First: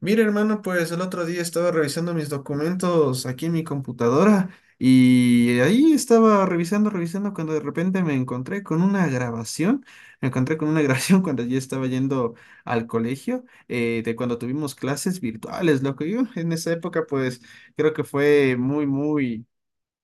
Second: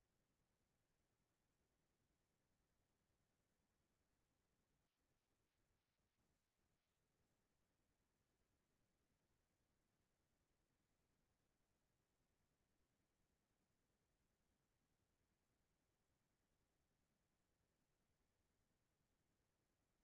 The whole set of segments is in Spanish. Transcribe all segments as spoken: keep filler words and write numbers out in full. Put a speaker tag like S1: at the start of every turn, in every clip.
S1: Mira, hermano, pues el otro día estaba revisando mis documentos aquí en mi computadora y ahí estaba revisando, revisando cuando de repente me encontré con una grabación, me encontré con una grabación cuando yo estaba yendo al colegio, eh, de cuando tuvimos clases virtuales, loco. Yo en esa época pues creo que fue muy, muy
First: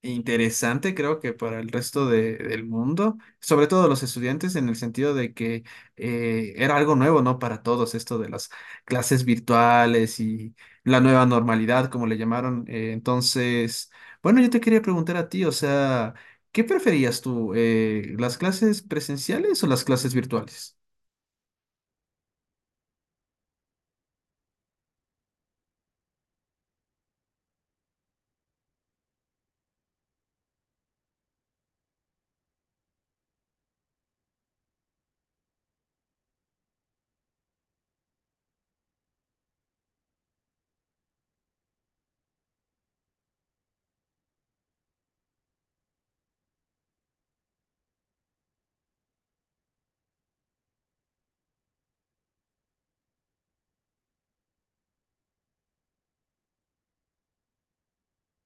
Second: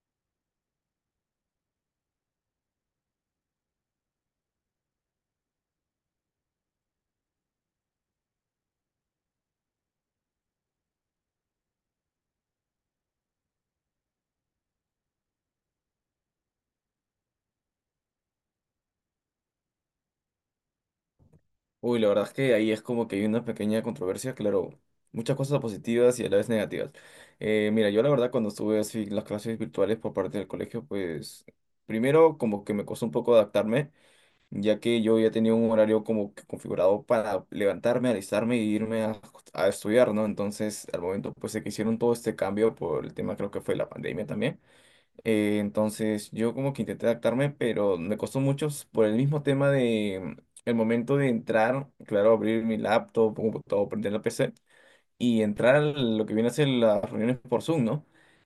S1: interesante. Creo que para el resto de- del mundo, sobre todo los estudiantes, en el sentido de que eh, era algo nuevo, ¿no? Para todos, esto de las clases virtuales y la nueva normalidad, como le llamaron. Eh, entonces, bueno, yo te quería preguntar a ti, o sea, ¿qué preferías tú, eh, las clases presenciales o las clases virtuales?
S2: Uy, la verdad es que ahí es como que hay una pequeña controversia, claro, muchas cosas positivas y a la vez negativas. Eh, mira, yo la verdad cuando estuve así en las clases virtuales por parte del colegio, pues primero como que me costó un poco adaptarme, ya que yo ya tenía un horario como que configurado para levantarme, alistarme y irme a, a estudiar, ¿no? Entonces, al momento pues de que hicieron todo este cambio por el tema creo que fue la pandemia también eh, entonces yo como que intenté adaptarme, pero me costó mucho s- por el mismo tema de el momento de entrar, claro, abrir mi laptop, computador, prender la P C y entrar a lo que viene a ser las reuniones por Zoom, ¿no?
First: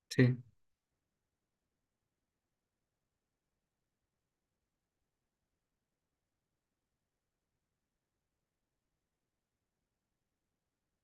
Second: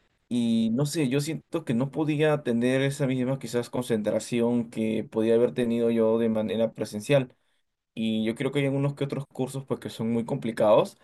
S1: Sí.
S2: Y no sé, yo siento que no podía tener esa misma quizás concentración que podía haber tenido yo de manera presencial. Y yo creo que hay algunos que otros cursos pues que son muy complicados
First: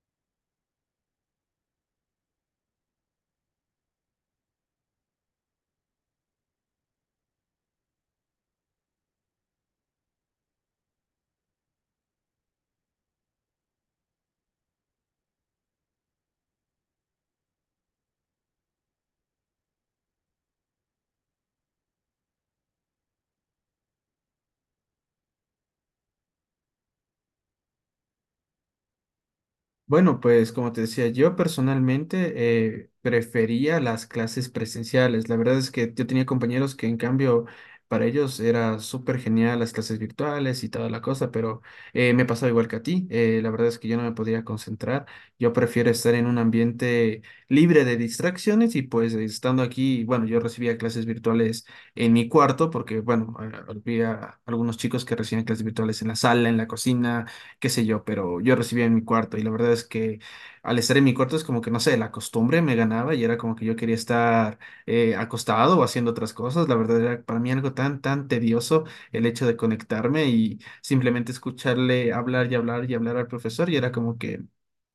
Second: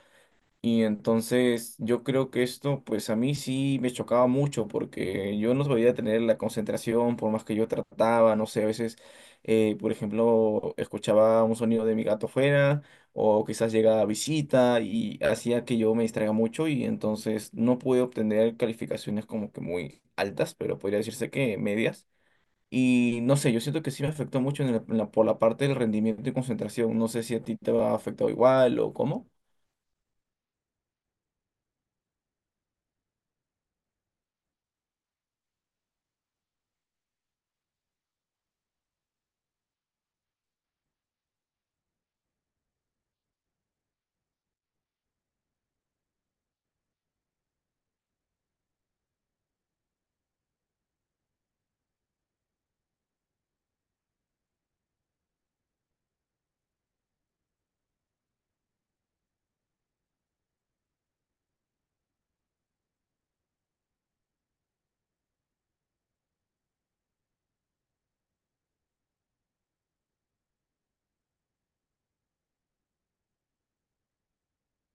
S2: y entonces yo creo que esto, pues a mí sí me chocaba mucho porque yo no podía tener la concentración por más que yo trataba, no sé, a veces, eh, por ejemplo, escuchaba un sonido de mi gato fuera o quizás llegaba a visita y hacía que yo me distraiga mucho y entonces no pude obtener calificaciones como que muy altas, pero podría decirse que medias. Y no sé, yo siento que sí me afectó mucho en la- en la- por la parte del rendimiento y concentración. No sé si a ti te ha afectado igual o cómo.
S1: Bueno, pues como te decía, yo personalmente eh, prefería las clases presenciales. La verdad es que yo tenía compañeros que en cambio para ellos era súper genial las clases virtuales y toda la cosa, pero eh, me pasaba igual que a ti. Eh, la verdad es que yo no me podía concentrar. Yo prefiero estar en un ambiente libre de distracciones y pues estando aquí, bueno, yo recibía clases virtuales en mi cuarto porque, bueno, a- había algunos chicos que recibían clases virtuales en la sala, en la cocina, qué sé yo, pero yo recibía en mi cuarto, y la verdad es que al estar en mi cuarto es como que, no sé, la costumbre me ganaba y era como que yo quería estar eh, acostado o haciendo otras cosas. La verdad era para mí algo tan, tan tedioso el hecho de conectarme y simplemente escucharle hablar y hablar y hablar al profesor y era como que...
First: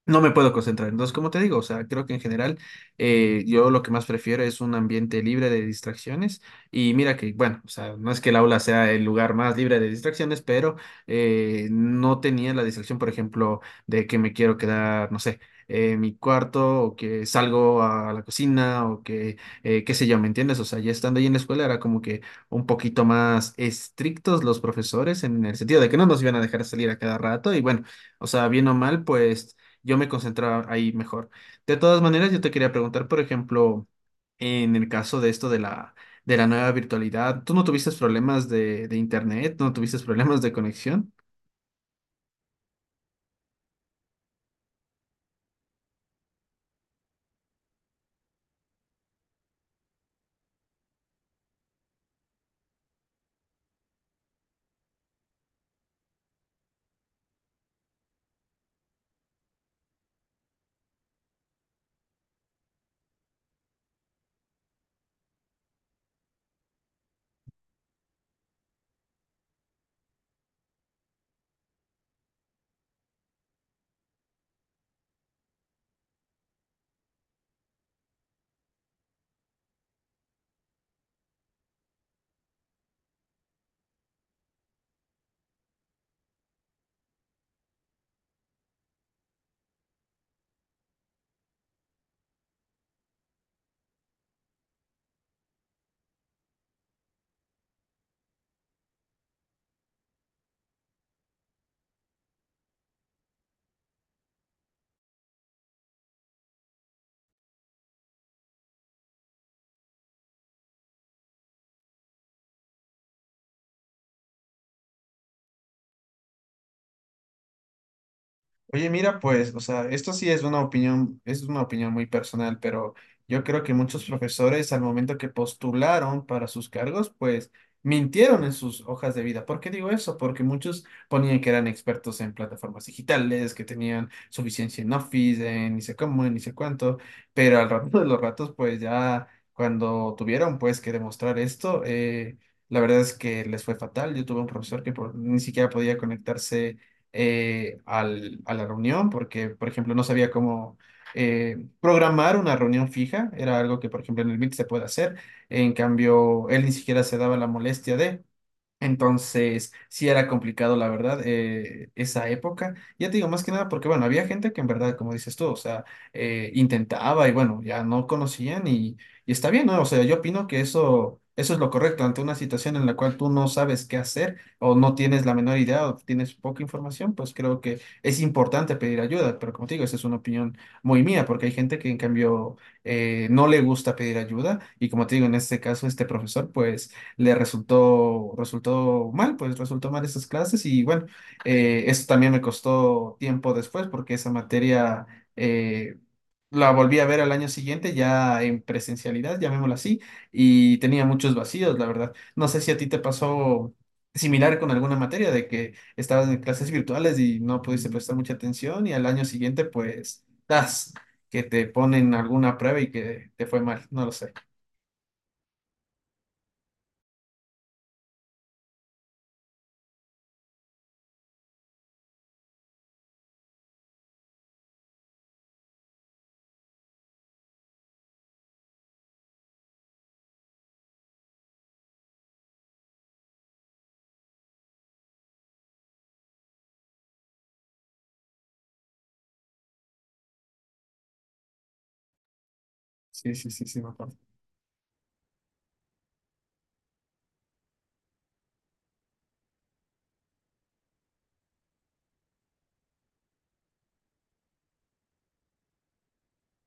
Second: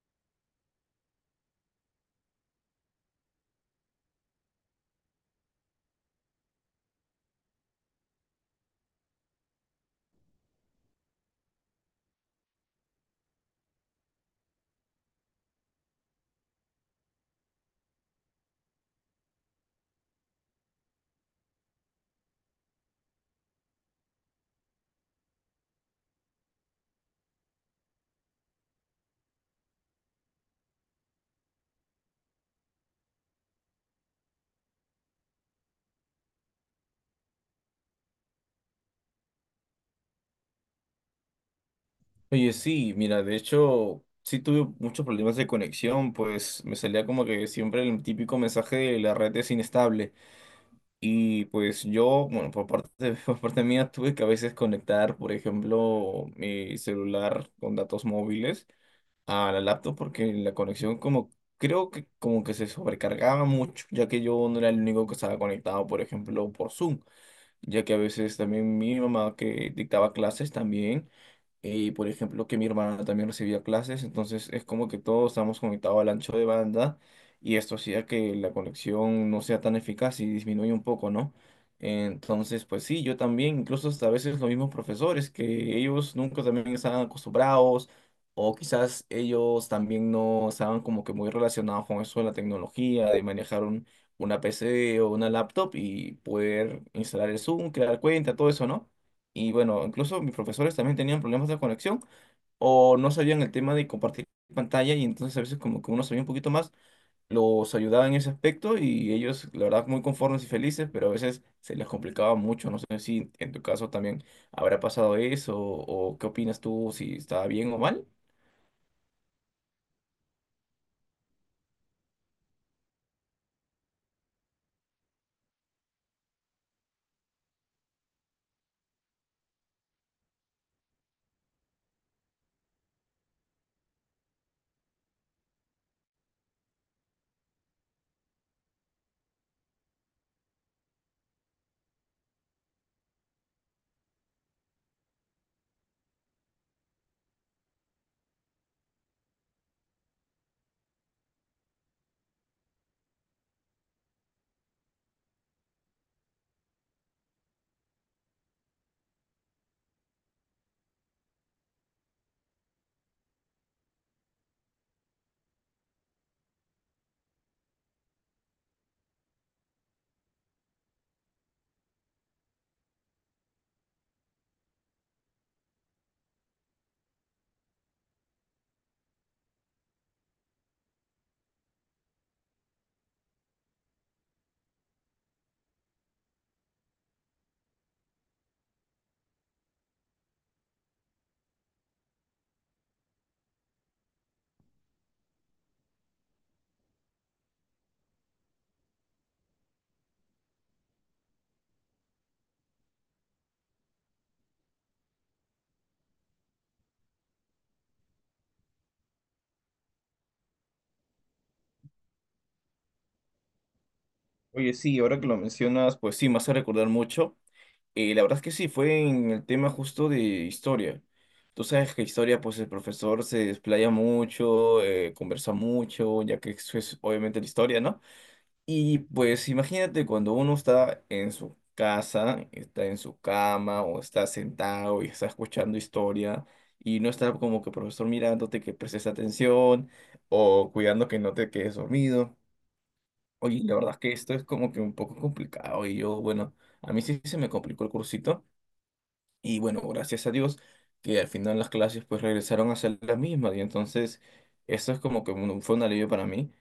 S1: No me puedo concentrar. Entonces, como te digo, o sea, creo que en general eh, yo lo que más prefiero es un ambiente libre de distracciones. Y mira que, bueno, o sea, no es que el aula sea el lugar más libre de distracciones, pero eh, no tenía la distracción, por ejemplo, de que me quiero quedar, no sé, en mi cuarto o que salgo a la cocina o que, eh, qué sé yo, ¿me entiendes? O sea, ya estando ahí en la escuela era como que un poquito más estrictos los profesores en el sentido de que no nos iban a dejar salir a cada rato, y bueno, o sea, bien o mal, pues yo me concentraba ahí mejor. De todas maneras, yo te quería preguntar, por ejemplo, en el caso de esto de la, de la nueva virtualidad, ¿tú no tuviste problemas de, de internet? ¿No tuviste problemas de conexión?
S2: Oye, sí, mira, de hecho, sí tuve muchos problemas de conexión, pues me salía como que siempre el típico mensaje de la red es inestable. Y pues yo, bueno, por parte, por parte mía, tuve que a veces conectar, por ejemplo, mi celular con datos móviles a la laptop porque la conexión como, creo que como que se sobrecargaba mucho, ya que yo no era el único que estaba conectado, por ejemplo, por Zoom ya que a veces también mi mamá que dictaba clases también, y por ejemplo que mi hermana también recibía clases, entonces es como que todos estamos conectados al ancho de banda y esto hacía que la conexión no sea tan eficaz y disminuye un poco, ¿no? Entonces, pues sí, yo también, incluso hasta a veces los mismos profesores, que ellos nunca también estaban acostumbrados. O quizás ellos también no estaban como que muy relacionados con eso de la tecnología, de manejar una P C o una laptop y poder instalar el Zoom, crear cuenta, todo eso, ¿no? Y bueno, incluso mis profesores también tenían problemas de conexión o no sabían el tema de compartir pantalla y entonces a veces como que uno sabía un poquito más, los ayudaba en ese aspecto y ellos, la verdad, muy conformes y felices, pero a veces se les complicaba mucho. No sé si en tu caso también habrá pasado eso o qué opinas tú, si estaba bien o mal.
S1: Oye, mira, pues, o sea, esto sí es una opinión, es una opinión muy personal, pero yo creo que muchos profesores al momento que postularon para sus cargos, pues mintieron en sus hojas de vida. ¿Por qué digo eso? Porque muchos ponían que eran expertos en plataformas digitales, que tenían suficiencia en Office, en ni sé cómo, en ni sé cuánto, pero al rato de los ratos, pues ya cuando tuvieron pues que demostrar esto, eh, la verdad es que les fue fatal. Yo tuve un profesor que por- ni siquiera podía conectarse eh, al- a la reunión porque, por ejemplo, no sabía cómo eh, programar una reunión fija. Era algo que, por ejemplo, en el Meet se puede hacer. En cambio, él ni siquiera se daba la molestia de. Entonces, sí era complicado, la verdad, eh, esa época. Ya te digo, más que nada, porque bueno, había gente que en verdad, como dices tú, o sea, eh, intentaba y bueno, ya no conocían, y, y está bien, ¿no? O sea, yo opino que eso, eso es lo correcto ante una situación en la cual tú no sabes qué hacer o no tienes la menor idea o tienes poca información. Pues creo que es importante pedir ayuda, pero como te digo, esa es una opinión muy mía, porque hay gente que en cambio eh, no le gusta pedir ayuda y como te digo, en este caso, este profesor, pues le resultó, resultó mal, pues resultó mal esas clases, y bueno, eh, eso también me costó tiempo después porque esa materia eh, la volví a ver al año siguiente ya en presencialidad, llamémoslo así, y tenía muchos vacíos, la verdad. No sé si a ti te pasó similar con alguna materia de que estabas en clases virtuales y no pudiste prestar mucha atención y al año siguiente pues, das que te ponen alguna prueba y que te fue mal, no lo sé.
S2: Oye, sí, ahora que lo mencionas, pues sí, me hace recordar mucho. Eh, la verdad es que sí, fue en el tema justo de historia. Tú sabes que historia, pues el profesor se desplaya mucho, eh, conversa mucho, ya que eso es obviamente la historia, ¿no? Y pues imagínate cuando uno está en su casa, está en su cama o está sentado y está escuchando historia y no está como que profesor mirándote que prestes atención o cuidando que no te quedes dormido.
S1: Sí, sí, sí,
S2: Oye,
S1: sí,
S2: la
S1: me
S2: verdad es
S1: acuerdo.
S2: que esto es como que un poco complicado y yo, bueno, a mí sí se me complicó el cursito. Y bueno, gracias a Dios que al final las clases pues regresaron a ser las mismas y entonces eso es como que un- fue un alivio para mí,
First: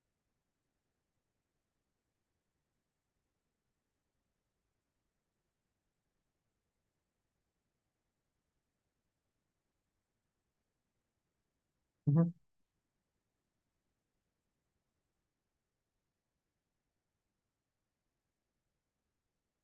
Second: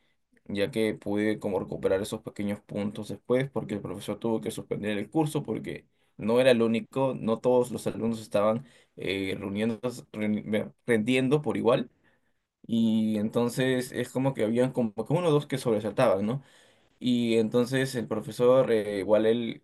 S2: ya que pude como recuperar esos pequeños puntos después porque el profesor tuvo que suspender el curso porque no era el único, no todos los alumnos estaban eh, reuniendo, reuni- rendiendo por igual y entonces es como que habían como que uno o dos que sobresaltaban, ¿no? Y entonces el profesor, eh, igual él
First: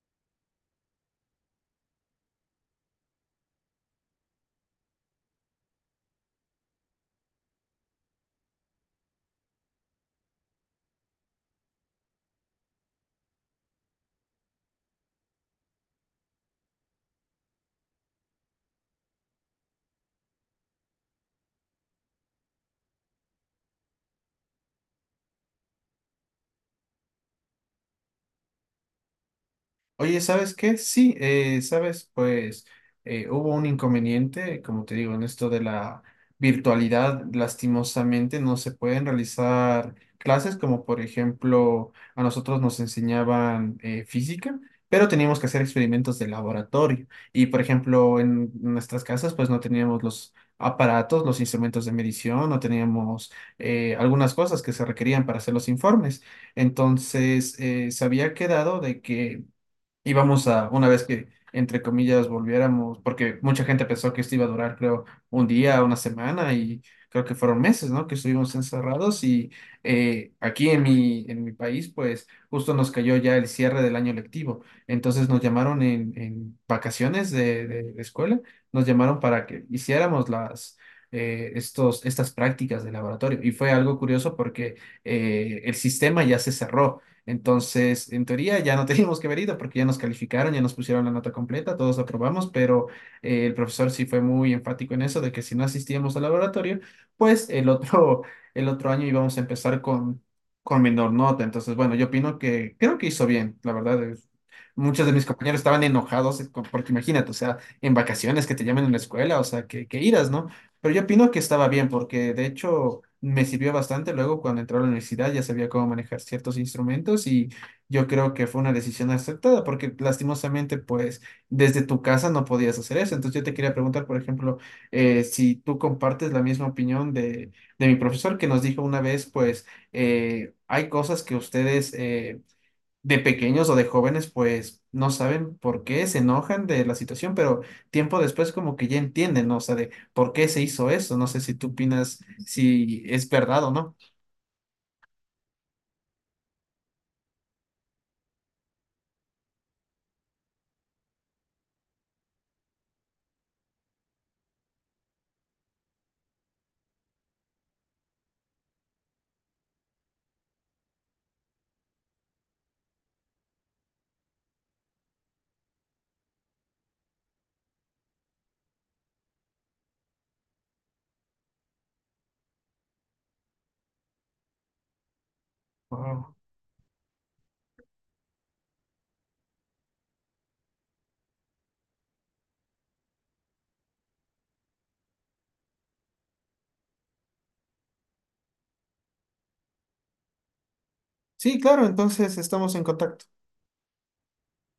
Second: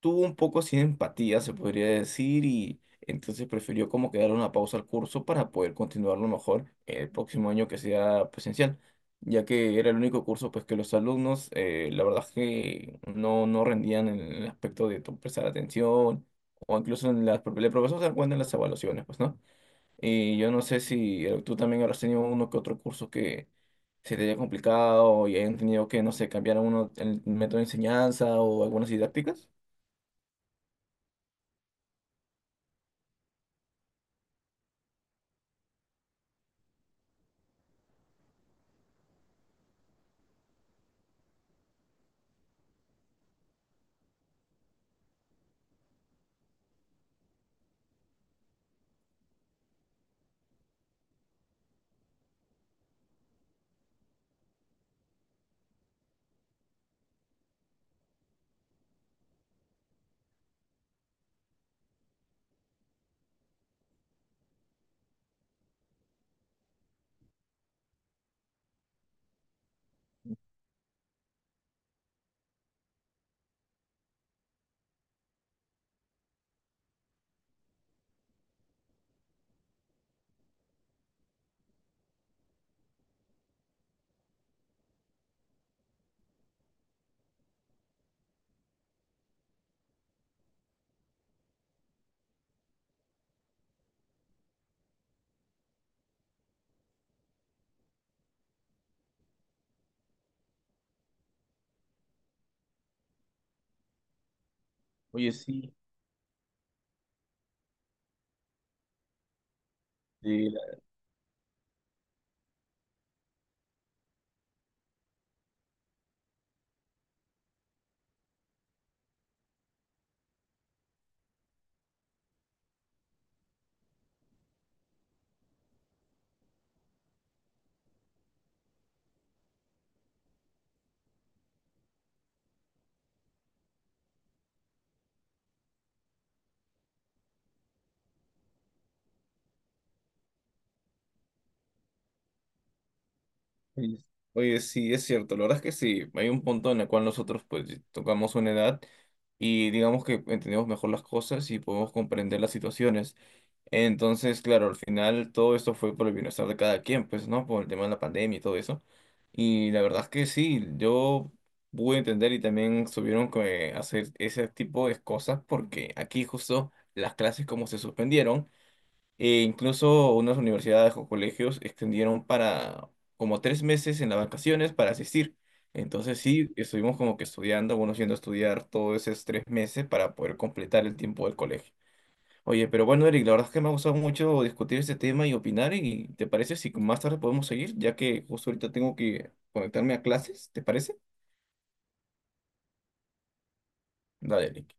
S2: tuvo un poco sin empatía, se podría decir, y entonces prefirió como que darle una pausa al curso para poder continuarlo mejor el próximo año que sea presencial, ya que era el único curso pues que los alumnos, eh, la verdad es que no, no rendían en el aspecto de to- prestar atención, o incluso en las, el profesor se da cuenta en las evaluaciones, pues, ¿no? Y yo no sé si eh, tú también habrás tenido uno que otro curso que se te haya complicado y hayan tenido que, no sé, cambiar uno el método de enseñanza o algunas didácticas.
S1: Oye, ¿sabes qué? Sí, eh, sabes, pues eh, hubo un inconveniente, como te digo, en esto de la virtualidad. Lastimosamente no se pueden realizar clases como por ejemplo a nosotros nos enseñaban eh, física, pero teníamos que hacer experimentos de laboratorio y por ejemplo en nuestras casas pues no teníamos los aparatos, los instrumentos de medición, no teníamos eh, algunas cosas que se requerían para hacer los informes. Entonces, eh, se había quedado de que íbamos a, una vez que, entre comillas, volviéramos, porque mucha gente pensó que esto iba a durar, creo, un día, una semana, y creo que fueron meses, ¿no? Que estuvimos encerrados. Y eh, aquí en mi, en mi país, pues justo nos cayó ya el cierre del año lectivo. Entonces nos llamaron en, en vacaciones de, de, de escuela, nos llamaron para que hiciéramos las... eh, estos, estas prácticas de laboratorio. Y fue algo curioso porque eh, el sistema ya se cerró. Entonces, en teoría ya no teníamos que ver ido porque ya nos calificaron, ya nos pusieron la nota completa, todos aprobamos, pero eh, el profesor sí fue muy enfático en eso de que si no asistíamos al laboratorio, pues el otro, el otro año íbamos a empezar con, con menor nota. Entonces, bueno, yo opino que creo que hizo bien, la verdad. es- Muchos de mis
S2: Oye,
S1: compañeros
S2: sí,
S1: estaban enojados eh, con- porque imagínate, o sea, en vacaciones que te llamen en la escuela, o sea, que, que iras, ¿no?
S2: sí, la-
S1: Pero yo opino que estaba bien porque de hecho me sirvió bastante. Luego cuando entré a la universidad ya sabía cómo manejar ciertos instrumentos, y yo creo que fue una decisión acertada porque lastimosamente pues desde tu casa no podías hacer eso. Entonces yo te quería preguntar, por ejemplo, eh, si tú compartes la misma opinión de, de mi profesor que nos dijo una vez pues eh, hay cosas que ustedes... eh, de pequeños o de jóvenes, pues no saben por qué se enojan de la situación, pero tiempo después como que ya entienden, ¿no? O sea, de por qué se hizo eso. No sé si tú opinas si es verdad o no.
S2: es- oye, sí, es cierto. La verdad es que sí, hay un punto en el cual nosotros pues tocamos una edad y digamos que entendemos mejor las cosas y podemos comprender las situaciones. Entonces, claro, al final todo esto fue por el bienestar de cada quien, pues, ¿no? Por el tema de la pandemia y todo eso. Y la verdad es que sí, yo pude entender y también tuvieron que hacer ese tipo de cosas porque aquí justo las clases como se suspendieron, e incluso unas universidades o colegios extendieron para como tres meses en las vacaciones para asistir. Entonces
S1: Wao.
S2: sí, estuvimos como que estudiando, bueno, yendo a estudiar todos esos tres meses para poder completar el tiempo del colegio. Oye, pero bueno, Eric, la verdad es que me ha gustado mucho discutir este tema y opinar. ¿Y te parece si más tarde podemos seguir? Ya que justo ahorita tengo que conectarme a clases, ¿te parece?
S1: Sí, claro, entonces estamos en contacto.
S2: Dale, Eric.